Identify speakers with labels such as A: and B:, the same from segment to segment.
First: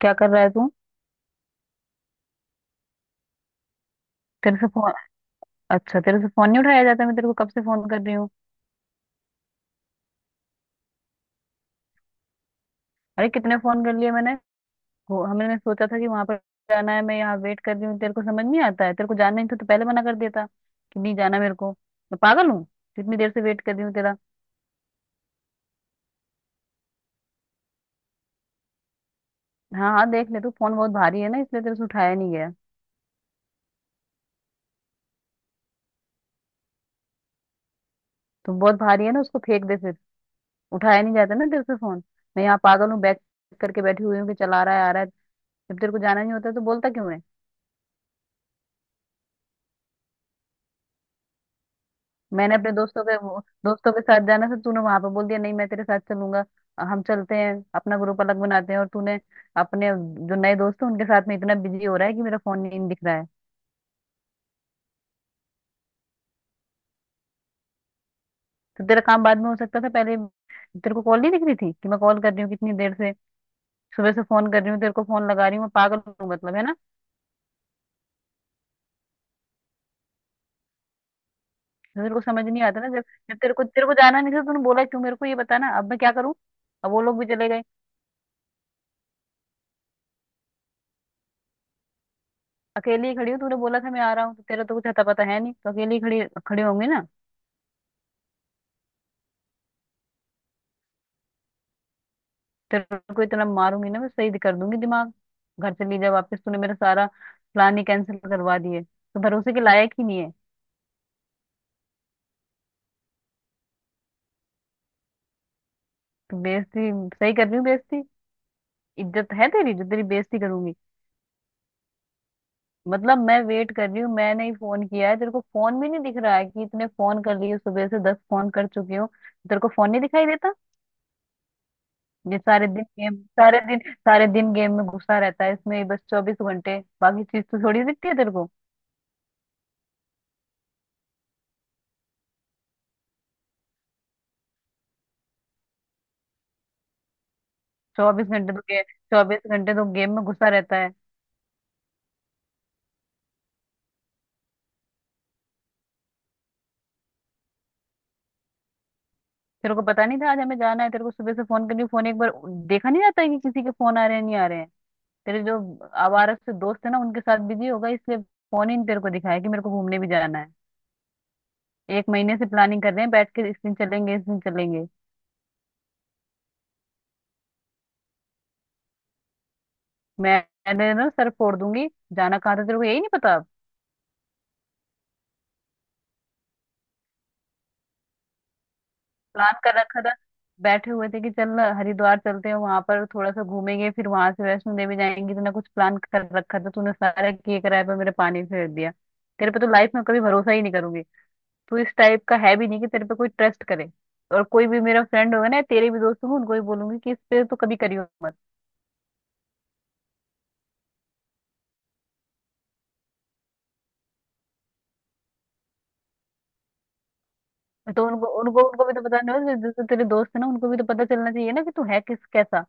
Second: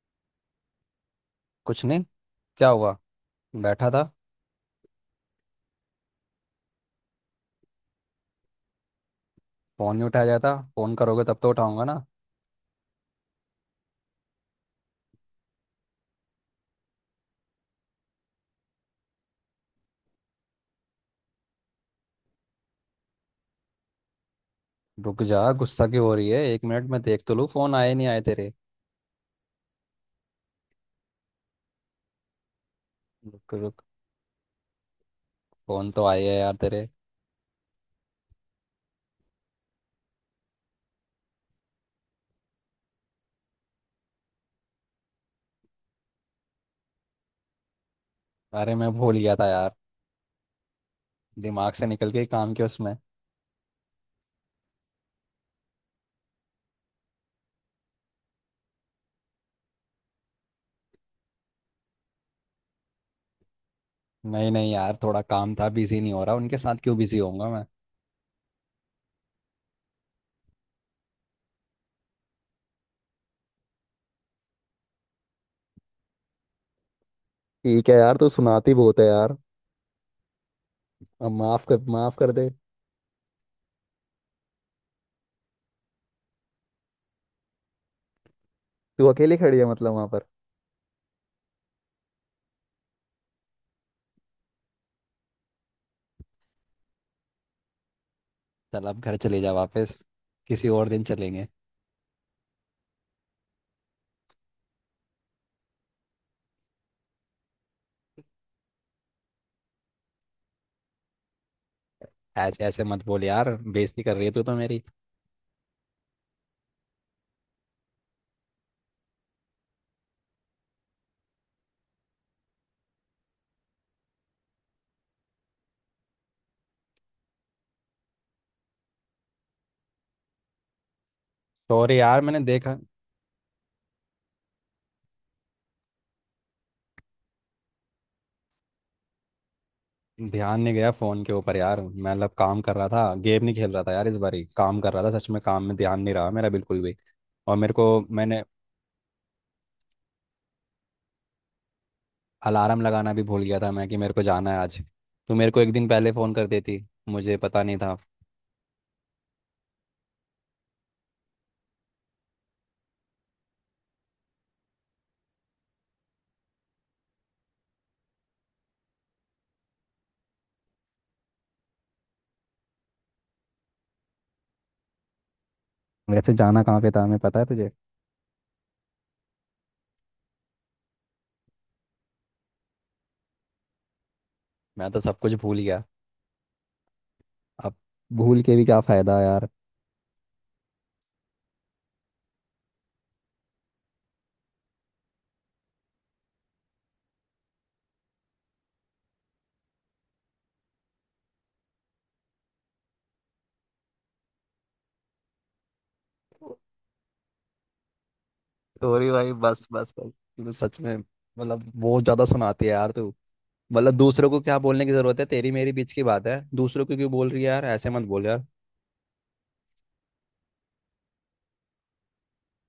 A: क्या कर रहा है तू?
B: कुछ नहीं। क्या हुआ। बैठा था।
A: तेरे से फोन अच्छा, तेरे से फोन नहीं उठाया जाता? मैं तेरे को कब से फोन कर रही हूँ।
B: फोन नहीं उठाया जाता, फोन करोगे तब तो उठाऊंगा ना।
A: अरे कितने फोन कर लिए मैंने। वो हमने सोचा था कि वहां पर जाना है, मैं यहाँ वेट कर रही हूँ, तेरे को समझ नहीं आता है? तेरे को जाना नहीं था तो पहले मना कर देता कि नहीं जाना मेरे को। मैं पागल हूँ? इतनी देर से वेट कर रही हूँ तेरा।
B: रुक जा, गुस्सा क्यों हो रही है। एक मिनट मैं देख तो लूँ फोन आए नहीं आए तेरे।
A: हाँ हाँ देख ले तू, फोन बहुत भारी है ना इसलिए तेरे से उठाया नहीं गया।
B: रुक रुक। फोन तो आए है यार तेरे।
A: तो बहुत भारी है ना, उसको फेंक दे फिर। उठाया नहीं जाता ना तेरे से फोन। मैं यहाँ पागल हूँ बैग करके बैठी हुई हूँ कि चला रहा है, आ रहा है। जब तेरे को जाना नहीं होता तो बोलता क्यों है?
B: अरे मैं भूल गया था यार, दिमाग से निकल के काम
A: मैंने
B: के
A: अपने
B: उसमें।
A: दोस्तों के दोस्तों के साथ जाना था, तूने वहां पे बोल दिया नहीं मैं तेरे साथ चलूंगा। हम चलते हैं अपना ग्रुप अलग बनाते हैं, और तूने अपने जो नए दोस्त हैं उनके साथ में इतना बिजी हो रहा है कि मेरा फोन नहीं दिख रहा है।
B: नहीं नहीं यार, थोड़ा काम था, बिजी नहीं हो रहा उनके साथ, क्यों बिजी होऊंगा मैं।
A: तो तेरा काम बाद में हो सकता था, पहले तेरे को कॉल नहीं दिख रही थी कि मैं कॉल कर रही हूँ कितनी देर से? सुबह से फोन कर रही हूँ तेरे को, फोन लगा रही हूँ, मैं पागल हूँ मतलब, है ना?
B: ठीक है यार, तू सुनाती बहुत है यार। अब माफ कर,
A: तो तेरे
B: माफ
A: को
B: कर
A: समझ
B: दे।
A: नहीं आता ना, जब जब तेरे को जाना नहीं था तूने बोला क्यों मेरे को ये बताना? अब मैं क्या करूँ? अब वो लोग भी चले गए।
B: तू अकेली खड़ी है मतलब वहां पर?
A: अकेली ही खड़ी हूँ, तूने बोला था मैं आ रहा हूँ, तो तेरा तो कुछ अता पता है नहीं, तो अकेली ही खड़ी खड़े होंगे ना।
B: चल, अब घर चले जा वापस, किसी और दिन चलेंगे।
A: तेरे को इतना मारूंगी ना मैं, सही कर दूंगी दिमाग। घर से ले जा वापस, तूने मेरा सारा प्लान ही कैंसिल करवा दिए, तो भरोसे के लायक ही नहीं है।
B: ऐसे ऐसे मत बोल यार, बेइज्जती कर रही है तू तो मेरी।
A: तू बेइज्जती सही कर रही हूँ बेइज्जती, इज्जत है तेरी जो तेरी बेइज्जती करूंगी। मतलब मैं वेट कर रही हूँ, मैंने ही फोन किया है तेरे को, फोन भी नहीं दिख रहा है कि इतने फोन कर लिए, सुबह से 10 फोन कर चुकी हूँ तेरे को, फोन नहीं दिखाई देता?
B: सॉरी यार,
A: ये
B: मैंने
A: सारे
B: देखा।
A: दिन गेम, सारे दिन गेम में घुसा रहता है, इसमें ही बस 24 घंटे, बाकी चीज तो थोड़ी दिखती है तेरे को।
B: ध्यान नहीं गया फोन के ऊपर यार, मैं मतलब काम कर रहा था, गेम नहीं खेल रहा था यार, इस बारी काम कर रहा था, सच में काम में ध्यान नहीं रहा मेरा बिल्कुल भी। और मेरे को मैंने
A: चौबीस घंटे तो गेम में घुसा रहता है।
B: अलार्म लगाना भी भूल गया था मैं कि मेरे को जाना है आज। तू मेरे को एक दिन पहले फ़ोन कर देती, मुझे पता नहीं था।
A: तेरे को पता नहीं था आज हमें जाना है? तेरे को सुबह से फोन करनी, फोन एक बार देखा नहीं जाता है कि किसी के फोन आ रहे हैं नहीं आ रहे हैं? तेरे जो आवारा से दोस्त है ना उनके साथ बिजी होगा, इसलिए फोन ही नहीं तेरे को दिखाया कि मेरे को घूमने भी जाना है। एक महीने से प्लानिंग कर रहे हैं बैठ के, इस दिन चलेंगे इस दिन चलेंगे।
B: वैसे जाना कहाँ पे था हमें, पता है तुझे?
A: मैं मैंने ना सर फोड़ दूंगी। जाना कहाँ था तेरे को यही नहीं पता?
B: मैं तो सब कुछ भूल गया अब। भूल के भी क्या फ़ायदा यार।
A: प्लान कर रखा था, बैठे हुए थे कि चल हरिद्वार चलते हैं, वहां पर थोड़ा सा घूमेंगे, फिर वहां से वैष्णो देवी जाएंगे। तूने कुछ प्लान कर रखा था? तूने सारा किए कराए पर मेरे पानी फेर दिया। तेरे पे तो लाइफ में कभी भरोसा ही नहीं करूंगी, तू इस टाइप का है भी नहीं कि तेरे पे कोई ट्रस्ट करे। और कोई भी मेरा फ्रेंड होगा ना, तेरे भी दोस्त होंगे, उनको भी बोलूंगी कि इस पे तो कभी करियो मत।
B: सॉरी भाई, बस बस बस। तू तो सच में मतलब बहुत ज़्यादा सुनाती है यार तू। मतलब दूसरों को क्या बोलने की ज़रूरत है, तेरी मेरी बीच की बात है, दूसरों को क्यों बोल रही है यार। ऐसे मत
A: तो
B: बोल
A: उनको
B: यार।
A: उनको उनको भी तो पता नहीं होगा, जैसे तेरे दोस्त है ना उनको भी तो पता चलना चाहिए ना कि तू है किस कैसा।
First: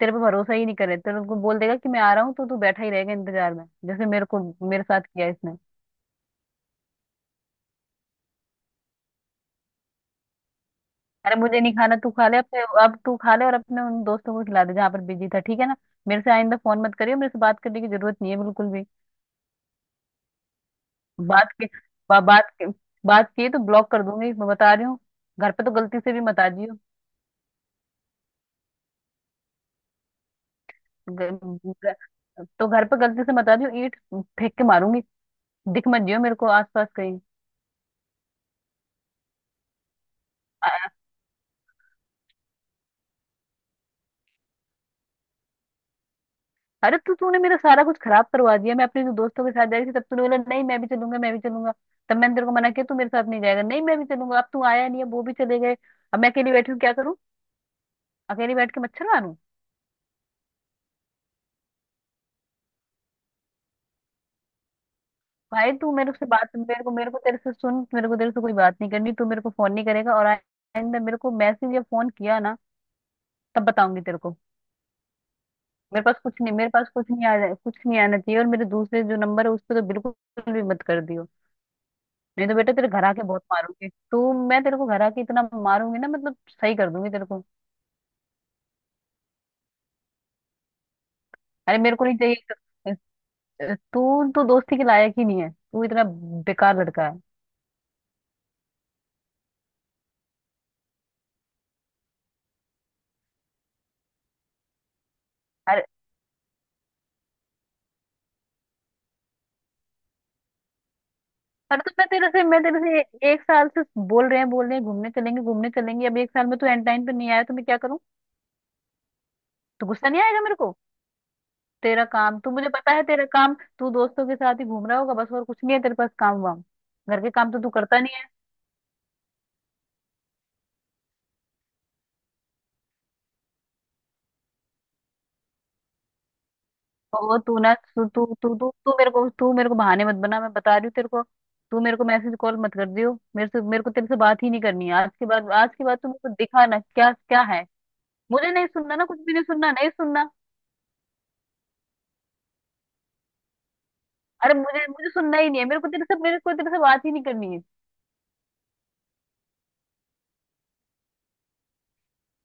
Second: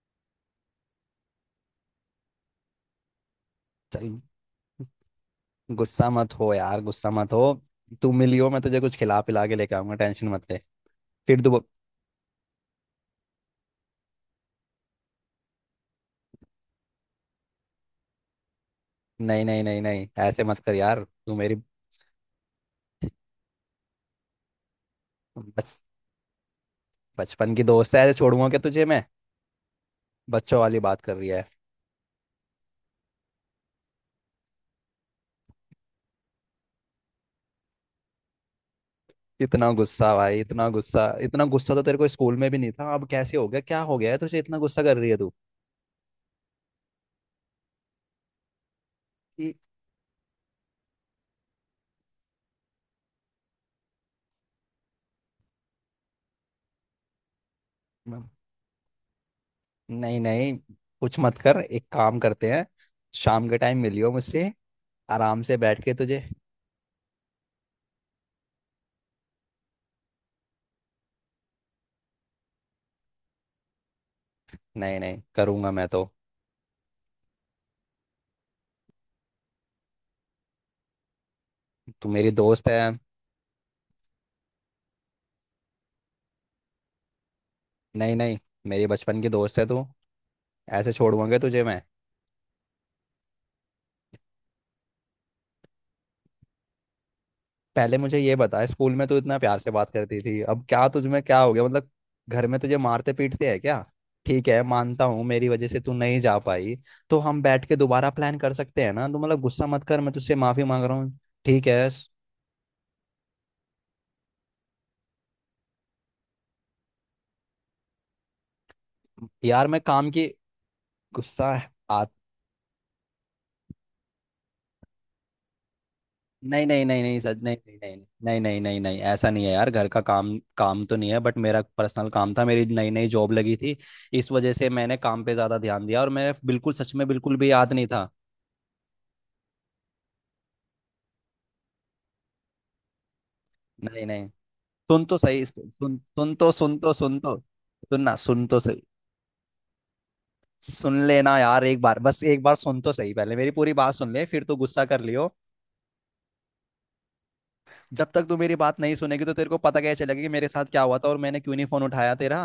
A: तेरे पे भरोसा ही नहीं करे, तेरे उनको बोल देगा कि मैं आ रहा हूँ तो तू बैठा ही रहेगा इंतजार में, जैसे
B: चल,
A: मेरे को मेरे साथ किया इसने।
B: गुस्सा मत हो यार, गुस्सा मत हो। तू मिलियो, मैं तुझे कुछ खिला पिला के लेके आऊंगा, टेंशन मत ले।
A: अरे
B: फिर तू
A: मुझे
B: बो-
A: नहीं खाना, तू खा ले अपने, अब तू खा ले और अपने उन दोस्तों को खिला दे जहाँ पर बिजी था, ठीक है ना? मेरे से आइंदा फोन मत करियो, मेरे से बात करने की जरूरत नहीं है बिल्कुल भी।
B: नहीं नहीं नहीं नहीं, ऐसे मत कर यार, तू
A: बात
B: मेरी,
A: के बा, बात के, बात की तो ब्लॉक कर दूंगी, मैं बता रही हूँ। घर पे तो
B: बस।
A: गलती से भी मत आ जियो।
B: बचपन की दोस्त है, ऐसे छोड़ूंगा क्या तुझे मैं? बच्चों वाली बात कर रही है।
A: ग- ग- तो घर पे गलती से मत आ जियो, ईंट फेंक के मारूंगी। दिख मत जियो मेरे को आसपास कहीं।
B: इतना गुस्सा भाई,
A: अ-
B: इतना गुस्सा तो तेरे को स्कूल में भी नहीं था, अब कैसे हो गया, क्या हो गया है तुझे, इतना गुस्सा कर रही है तू।
A: अरे तू तूने मेरा सारा कुछ खराब करवा दिया। मैं अपने जो दोस्तों के
B: कि-
A: साथ जा रही थी, तब तूने बोला नहीं मैं भी चलूंगा मैं भी चलूंगा, तब मैंने तेरे को मना किया तू मेरे साथ नहीं जाएगा, नहीं मैं भी चलूंगा। अब तू आया नहीं है, वो भी चले गए, अब मैं अकेली बैठी हूँ, क्या करूँ, अकेली बैठ के मच्छर मारूं?
B: नहीं नहीं, कुछ मत कर, एक काम करते हैं, शाम के टाइम मिलियो मुझसे, आराम से
A: भाई
B: बैठ
A: तू
B: के
A: मेरे
B: तुझे।
A: से बात, मेरे को तेरे से सुन, मेरे को तेरे से कोई बात नहीं करनी, तू मेरे को फोन नहीं करेगा, और आइंदा मेरे को मैसेज या फोन किया ना तब बताऊंगी तेरे को।
B: नहीं नहीं करूंगा मैं
A: मेरे
B: तो,
A: पास कुछ नहीं, मेरे पास कुछ नहीं आ, कुछ नहीं आना चाहिए, और मेरे दूसरे जो नंबर है उस पे तो बिल्कुल भी मत कर दियो।
B: तू मेरी
A: नहीं तो
B: दोस्त
A: बेटा
B: है।
A: तेरे घर आके बहुत मारूंगी तू, मैं तेरे को घर आके इतना मारूंगी ना मतलब सही कर दूंगी तेरे को।
B: नहीं नहीं, मेरी बचपन की दोस्त है तू, ऐसे छोड़ूंगा तुझे
A: अरे
B: मैं?
A: मेरे को नहीं चाहिए, तू तो दोस्ती के लायक ही नहीं है, तू इतना बेकार लड़का
B: पहले मुझे ये बता, स्कूल में तू इतना प्यार से बात करती थी, अब क्या तुझ में क्या हो गया मतलब, घर में तुझे मारते पीटते हैं क्या? ठीक है, मानता हूँ मेरी वजह से
A: है।
B: तू नहीं जा पाई, तो हम बैठ के दोबारा प्लान कर सकते हैं ना। तू मतलब गुस्सा मत कर, मैं तुझसे माफी मांग रहा हूँ। ठीक
A: अरे
B: है
A: तो मैं तेरे से एक साल से बोल रहे हैं घूमने चलेंगे घूमने चलेंगे, अब एक साल में तू एंड टाइम पे नहीं आया, तो मैं क्या करूं,
B: यार, मैं
A: तो गुस्सा
B: काम
A: नहीं
B: की,
A: आएगा मेरे को?
B: गुस्सा।
A: तेरा काम, तू, मुझे पता है तेरा काम, तू दोस्तों के साथ ही घूम रहा होगा बस, और कुछ नहीं है तेरे पास, काम वाम
B: नहीं नहीं नहीं नहीं,
A: घर के
B: सच,
A: काम
B: नहीं
A: तो तू
B: नहीं
A: करता
B: नहीं,
A: नहीं है।
B: नहीं नहीं नहीं नहीं, ऐसा नहीं है यार, घर का काम काम तो नहीं है, बट मेरा पर्सनल काम था, मेरी नई नई जॉब लगी थी, इस वजह से मैंने काम पे ज्यादा ध्यान दिया और मेरे बिल्कुल, सच में बिल्कुल
A: और
B: भी
A: तू
B: याद
A: ना
B: नहीं
A: तू
B: था।
A: तू तू तू तू मेरे को बहाने मत बना, मैं बता रही हूँ तेरे को। तू मेरे को मैसेज कॉल मत कर दियो, मेरे से, मेरे को
B: नहीं
A: तेरे से
B: नहीं,
A: बात ही नहीं करनी है
B: सुन
A: आज
B: तो
A: के
B: सही,
A: बाद,
B: सुन
A: आज के
B: सुन
A: बाद तू मेरे
B: सुन
A: को
B: तो
A: दिखा
B: सुन
A: ना
B: तो
A: क्या
B: सुन तो,
A: क्या है।
B: सुन ना, सुन
A: मुझे
B: तो
A: नहीं
B: सही।
A: सुनना ना, कुछ भी नहीं सुनना, नहीं सुनना।
B: सुन लेना यार, एक बार, बस एक बार सुन तो सही, पहले मेरी पूरी बात सुन ले, फिर
A: अरे
B: तो गुस्सा
A: मुझे
B: कर
A: मुझे
B: लियो।
A: सुनना ही नहीं है, मेरे को तेरे से, मेरे को तेरे से बात ही नहीं करनी है।
B: जब तक तू मेरी बात नहीं सुनेगी, तो तेरे को पता कैसे चलेगा कि मेरे साथ क्या हुआ था और मैंने क्यों नहीं फोन उठाया तेरा।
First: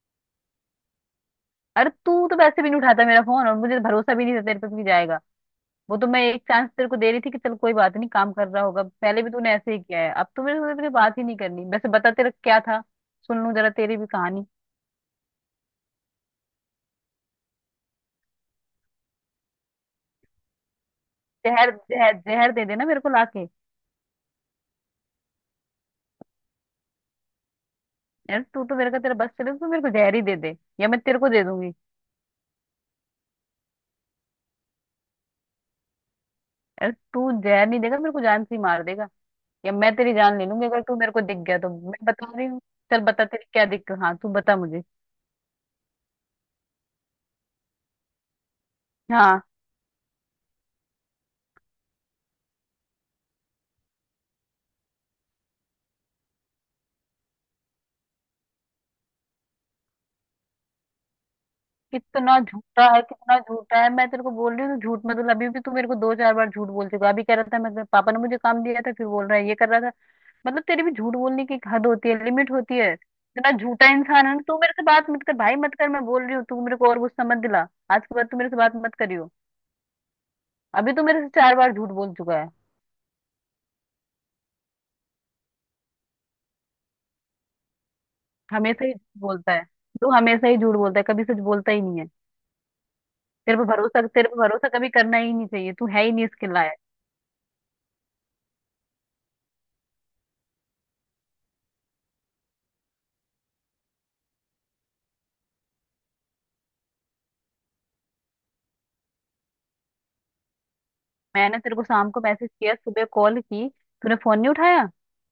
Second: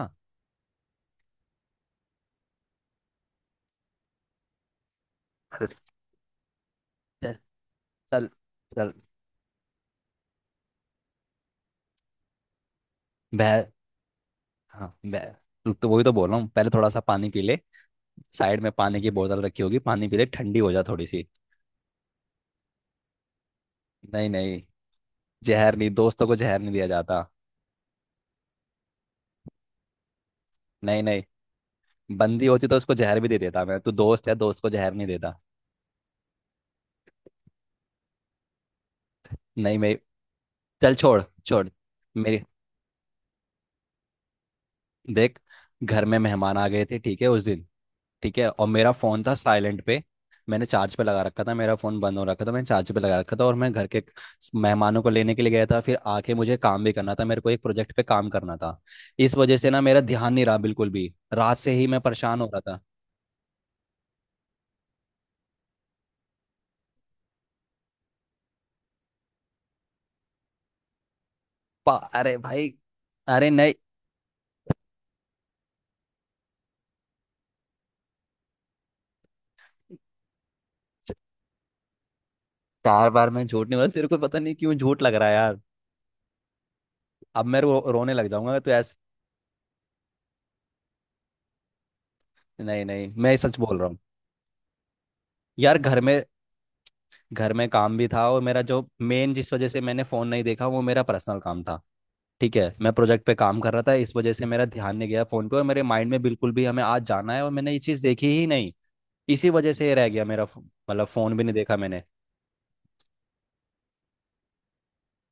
A: अरे तू तो वैसे भी नहीं उठाता मेरा फोन, और मुझे भरोसा भी नहीं था तेरे पे भी जाएगा।
B: अरे,
A: वो तो मैं एक चांस तेरे को दे रही थी
B: चल
A: कि चल कोई बात नहीं
B: चल
A: काम कर रहा होगा,
B: चल।
A: पहले भी तूने ऐसे ही किया है, अब तो मेरे से तेरे बात ही नहीं करनी, वैसे बता तेरा क्या था, सुन लूं
B: बह
A: जरा तेरी भी कहानी।
B: हाँ, मैं तो वही तो बोल रहा हूँ, पहले थोड़ा सा पानी पी ले, साइड में पानी की बोतल रखी होगी, पानी पी ले, ठंडी हो जा थोड़ी सी।
A: जहर जहर जहर दे देना मेरे को लाके।
B: नहीं नहीं, जहर नहीं, दोस्तों को जहर नहीं दिया जाता।
A: यार तू तो मेरे का, तेरा बस चले तो तू मेरे को जहर ही दे दे, या मैं
B: नहीं
A: तेरे
B: नहीं,
A: को दे दूंगी।
B: बंदी होती तो उसको जहर भी दे देता मैं, तू दोस्त है, दोस्त को जहर नहीं देता।
A: यार तू जहर नहीं देगा मेरे को, जान से ही मार देगा, या
B: नहीं
A: मैं
B: मैं,
A: तेरी जान ले लूंगी अगर
B: चल
A: तू मेरे को
B: छोड़
A: दिख गया
B: छोड़
A: तो, मैं बता
B: मेरी।
A: रही हूँ। चल बता तेरी क्या दिक्कत, हाँ तू बता मुझे,
B: देख, घर में मेहमान आ गए थे, ठीक है उस दिन, ठीक है, और मेरा फोन था
A: हाँ।
B: साइलेंट पे, मैंने चार्ज पे लगा रखा था, मेरा फोन बंद हो रखा था, मैंने चार्ज पे लगा रखा था और मैं घर के मेहमानों को लेने के लिए गया था, फिर आके मुझे काम भी करना था, मेरे को एक प्रोजेक्ट पे काम करना था, इस वजह से ना मेरा ध्यान नहीं रहा बिल्कुल भी, रात से ही मैं
A: कितना
B: परेशान हो रहा था।
A: झूठा है कितना झूठा है, मैं तेरे को बोल रही हूँ तू झूठ मत बोल, अभी भी तू मेरे को दो चार बार झूठ बोल चुका है। अभी कह रहा था मैं पापा ने मुझे काम दिया था, फिर बोल रहा है ये कर रहा था। मतलब तेरी भी झूठ बोलने की एक हद होती है,
B: अरे
A: लिमिट
B: भाई,
A: होती है,
B: अरे
A: इतना
B: नहीं,
A: झूठा इंसान है ना, तू मेरे से बात मत कर भाई, मत कर, मैं बोल रही हूँ, तू मेरे को और गुस्सा मत दिला, आज के बाद तू मेरे से बात मत करियो। अभी तू मेरे से 4 बार झूठ बोल चुका है,
B: चार बार मैं झूठ नहीं बोला, तेरे को पता नहीं क्यों झूठ लग रहा है यार। अब मैं रोने लग जाऊंगा तो
A: हमेशा ही
B: ऐसा।
A: झूठ बोलता है, तू हमेशा ही झूठ बोलता है, कभी सच बोलता ही नहीं है।
B: नहीं नहीं मैं सच बोल रहा हूँ,
A: तेरे पर भरोसा कभी करना ही नहीं चाहिए,
B: यार
A: तू
B: घर
A: है ही
B: में
A: नहीं इसके लायक।
B: घर में काम भी था, और मेरा जो मेन, जिस वजह से मैंने फोन नहीं देखा, वो मेरा पर्सनल काम था। ठीक है, मैं प्रोजेक्ट पे काम कर रहा था, इस वजह से मेरा ध्यान नहीं गया फोन पे, और मेरे माइंड में बिल्कुल भी हमें आज जाना है और मैंने ये चीज देखी ही नहीं, इसी वजह से ये रह गया मेरा, मतलब फोन भी नहीं
A: मैंने तेरे
B: देखा
A: को
B: मैंने।
A: शाम को मैसेज किया, सुबह कॉल की, तूने फोन नहीं उठाया,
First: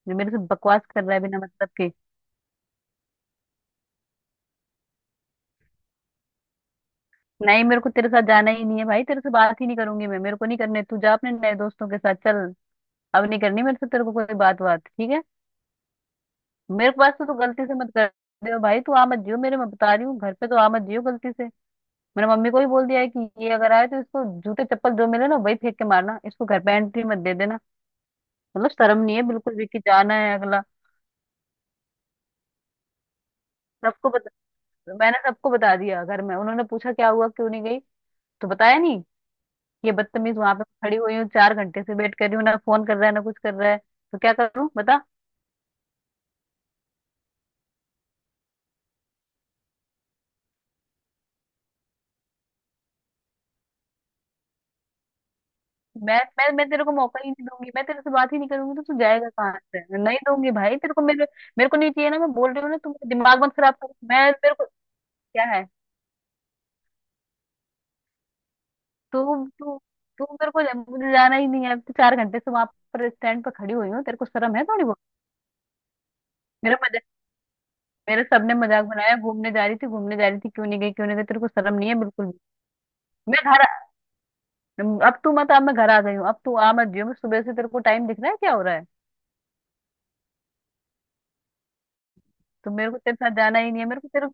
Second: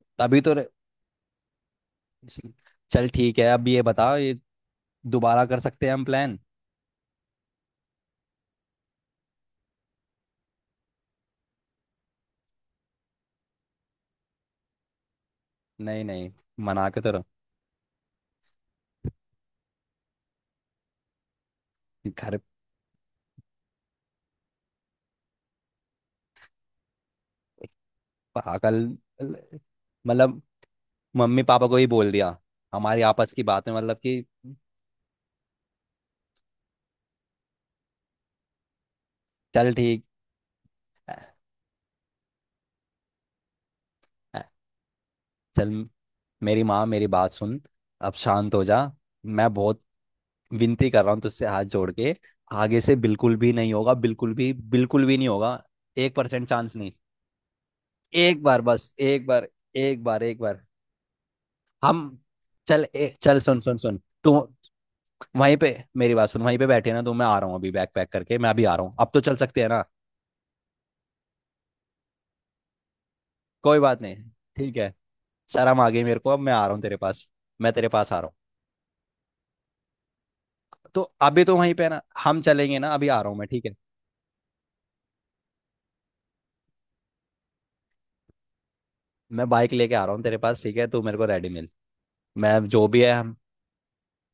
A: जो मेरे से
B: अभी तो रे-
A: बकवास कर रहा है बिना मतलब के।
B: चल ठीक है, अब ये बता, ये दोबारा कर सकते हैं हम प्लान।
A: नहीं मेरे को तेरे साथ जाना ही नहीं है भाई, तेरे से बात ही नहीं करूंगी मैं, मेरे को नहीं करने, तू जा अपने नए दोस्तों के साथ चल, अब नहीं करनी मेरे से तेरे को कोई बात बात, ठीक है?
B: नहीं नहीं, मना
A: मेरे
B: के तो
A: पास
B: रहो।
A: तो तू गलती से मत कर दे भाई, तू आ मत जियो मेरे, मैं बता रही हूँ, घर पे तो आ मत जियो गलती से। मेरे
B: घर।
A: मम्मी को भी बोल दिया है कि ये अगर आए तो इसको जूते चप्पल जो मिले ना वही फेंक के मारना, इसको घर पे एंट्री मत दे देना। मतलब
B: पागल,
A: शर्म नहीं है बिल्कुल भी कि जाना है
B: मतलब
A: अगला।
B: मम्मी पापा को ही बोल दिया, हमारी आपस की बात है मतलब
A: सबको,
B: कि।
A: मैंने सबको बता दिया घर में, उन्होंने पूछा क्या हुआ क्यों नहीं गई, तो बताया नहीं
B: चल
A: ये
B: ठीक,
A: बदतमीज, वहां पे खड़ी हुई हूँ 4 घंटे से, वेट कर रही हूँ, ना फोन कर रहा है ना कुछ कर रहा है, तो क्या करूँ बता?
B: चल मेरी माँ, मेरी बात सुन, अब शांत हो जा, मैं बहुत विनती कर रहा हूँ तुझसे, हाथ जोड़ के, आगे से बिल्कुल भी नहीं होगा, बिल्कुल भी नहीं होगा, एक
A: मैं
B: परसेंट
A: मैं मैं
B: चांस
A: तेरे
B: नहीं।
A: को मौका ही नहीं दूंगी, मैं तेरे से बात ही
B: एक
A: नहीं
B: बार,
A: करूंगी, तो
B: बस
A: तू
B: एक
A: जाएगा
B: बार,
A: कहाँ से,
B: एक
A: नहीं
B: बार, एक
A: दूंगी
B: बार,
A: भाई तेरे को मेरे। मेरे को नहीं
B: हम।
A: चाहिए ना, मैं बोल रही हूँ ना,
B: चल,
A: तू मेरा
B: ए, चल
A: दिमाग मत
B: सुन
A: खराब
B: सुन
A: कर,
B: सुन तू,
A: मैं मेरे को क्या
B: वहीं
A: है।
B: पे, मेरी बात सुन, वहीं पे बैठे ना तो मैं आ रहा हूँ, अभी बैग पैक करके मैं अभी आ रहा हूँ, अब तो
A: तू
B: चल सकते हैं
A: तू
B: ना।
A: तू मेरे को, मुझे जाना ही नहीं है तो, 4 घंटे से वहां पर स्टैंड पर खड़ी
B: कोई
A: हुई
B: बात
A: हूँ, तेरे
B: नहीं,
A: को शर्म है
B: ठीक
A: थोड़ी
B: है,
A: बहुत?
B: शर्म आ गई मेरे को, अब मैं आ रहा
A: मेरा
B: हूँ तेरे पास, मैं तेरे पास आ
A: मेरे
B: रहा हूँ।
A: सबने मजाक बनाया, घूमने जा रही थी घूमने जा रही थी, क्यों नहीं गई
B: तो
A: क्यों नहीं गई, तेरे
B: अभी
A: को
B: तो वहीं
A: शर्म
B: पे है
A: नहीं है
B: ना,
A: बिल्कुल भी?
B: हम चलेंगे ना, अभी आ रहा हूँ
A: मैं
B: मैं,
A: घर
B: ठीक है।
A: अब तू मत, अब मैं घर आ गई हूँ, अब तू आ मत जियो, मैं सुबह से तेरे को, टाइम दिख रहा है क्या हो रहा है?
B: मैं बाइक लेके आ रहा हूँ तेरे पास, ठीक है, तू मेरे को रेडी मिल, मैं
A: तो
B: जो
A: मेरे को
B: भी है,
A: तेरे
B: हम
A: साथ जाना ही नहीं है,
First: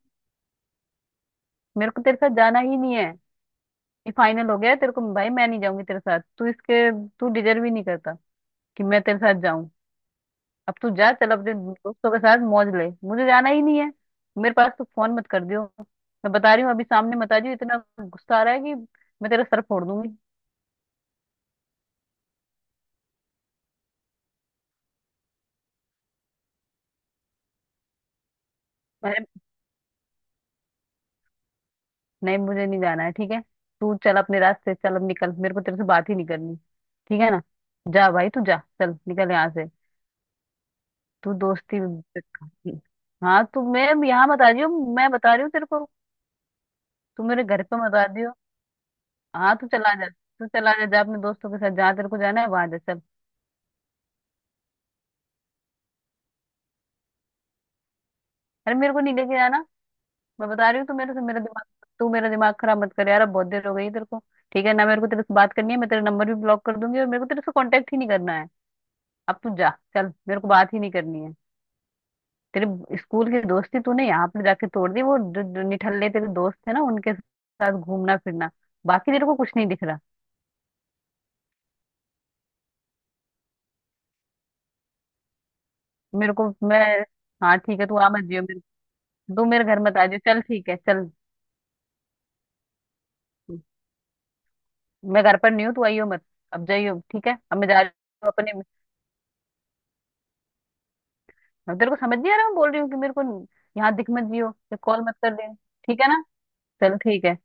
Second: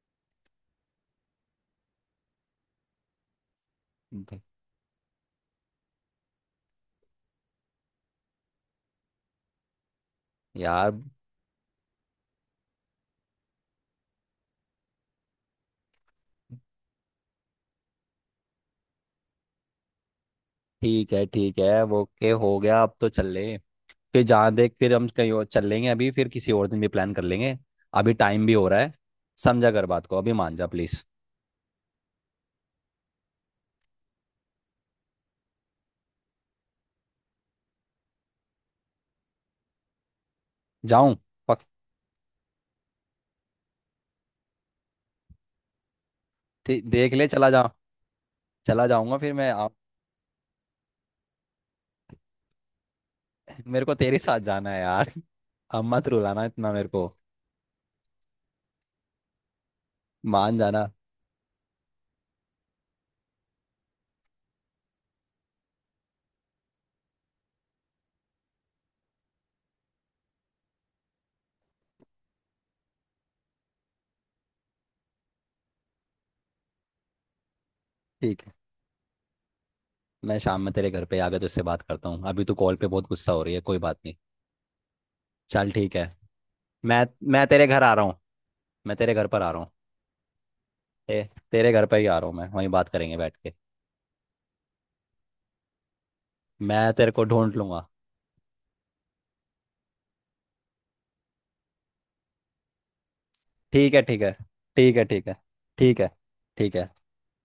A: मेरे को तेरे साथ जाना ही नहीं है, ये फाइनल हो गया है तेरे को भाई, मैं नहीं जाऊंगी तेरे साथ, तू डिजर्व ही नहीं करता कि मैं तेरे साथ जाऊं। अब तू
B: यार,
A: जा, चल अपने दोस्तों के साथ मौज ले, मुझे जाना ही नहीं है, मेरे पास तू फोन मत कर दियो, मैं बता रही हूँ, अभी सामने बता रही हूँ, इतना गुस्सा आ रहा है कि मैं तेरा सर फोड़ दूंगी।
B: ठीक है वो, ओके हो गया, अब तो चल लें, फिर जहाँ देख, फिर हम कहीं और चल लेंगे, अभी फिर किसी और दिन भी प्लान कर लेंगे, अभी टाइम भी हो रहा है, समझा कर बात को, अभी मान जा प्लीज।
A: नहीं मुझे नहीं जाना है, ठीक है? तू चल अपने रास्ते, चल अब निकल, मेरे को तेरे से बात ही नहीं करनी, ठीक है ना? जा भाई तू जा, चल निकल यहाँ से,
B: जाऊं?
A: तू
B: पक
A: दोस्ती। हाँ तू मेरे यहाँ बता रही हो, मैं बता रही हूँ तेरे को,
B: देख
A: तू
B: ले,
A: मेरे
B: चला
A: घर
B: जा,
A: पे बता रही हो।
B: चला जाऊंगा फिर मैं
A: हाँ तू
B: आप,
A: चला जा, तू चला जा, जा अपने दोस्तों के साथ जहाँ तेरे को जाना है वहां जा चल।
B: मेरे को तेरे साथ जाना है यार। अब मत रुलाना इतना मेरे को,
A: अरे मेरे को नहीं लेके जाना, मैं
B: मान
A: बता रही हूँ,
B: जाना,
A: तू मेरा दिमाग खराब मत कर यार, अब बहुत देर हो गई है तेरे को, ठीक है ना? मेरे को तेरे से बात करनी है, मैं तेरा नंबर भी ब्लॉक कर दूंगी, और मेरे को तेरे से कांटेक्ट ही नहीं करना है, अब तू जा, चल मेरे को बात ही नहीं करनी है। तेरे स्कूल की दोस्ती तूने यहाँ पे जाके तोड़ दी, वो जो निठल्ले तेरे दोस्त थे ना उनके साथ घूमना
B: ठीक
A: फिरना,
B: है,
A: बाकी तेरे को कुछ नहीं दिख रहा।
B: मैं शाम में तेरे घर पे आके तुझसे बात करता हूँ, अभी तो कॉल पे बहुत गुस्सा हो रही है, कोई बात नहीं, चल ठीक है,
A: मेरे को मैं
B: मैं मैं
A: हाँ
B: तेरे
A: ठीक
B: घर
A: है,
B: आ
A: तू
B: रहा
A: आ
B: हूँ।
A: मत जियो मेरे,
B: मैं तेरे घर पर
A: तू
B: आ रहा
A: मेरे
B: हूँ,
A: घर मत आ जियो, चल ठीक है चल।
B: ए, तेरे घर पर ही आ रहा हूँ मैं, वहीं बात करेंगे बैठ के,
A: मैं घर पर नहीं हूँ, तू आइयो मत, अब
B: मैं
A: जाइयो
B: तेरे को
A: ठीक है,
B: ढूंढ
A: अब मैं जा
B: लूंगा।
A: रही हूँ अपने, अब तेरे को समझ नहीं आ रहा मैं बोल रही हूँ कि मेरे को
B: ठीक
A: यहाँ
B: है,
A: दिख
B: ठीक
A: मत
B: है,
A: जियो, ये
B: ठीक
A: कॉल
B: है,
A: मत
B: ठीक
A: कर
B: है,
A: दे,
B: ठीक
A: ठीक है
B: है,
A: ना?
B: ठीक
A: चल
B: है।
A: ठीक है।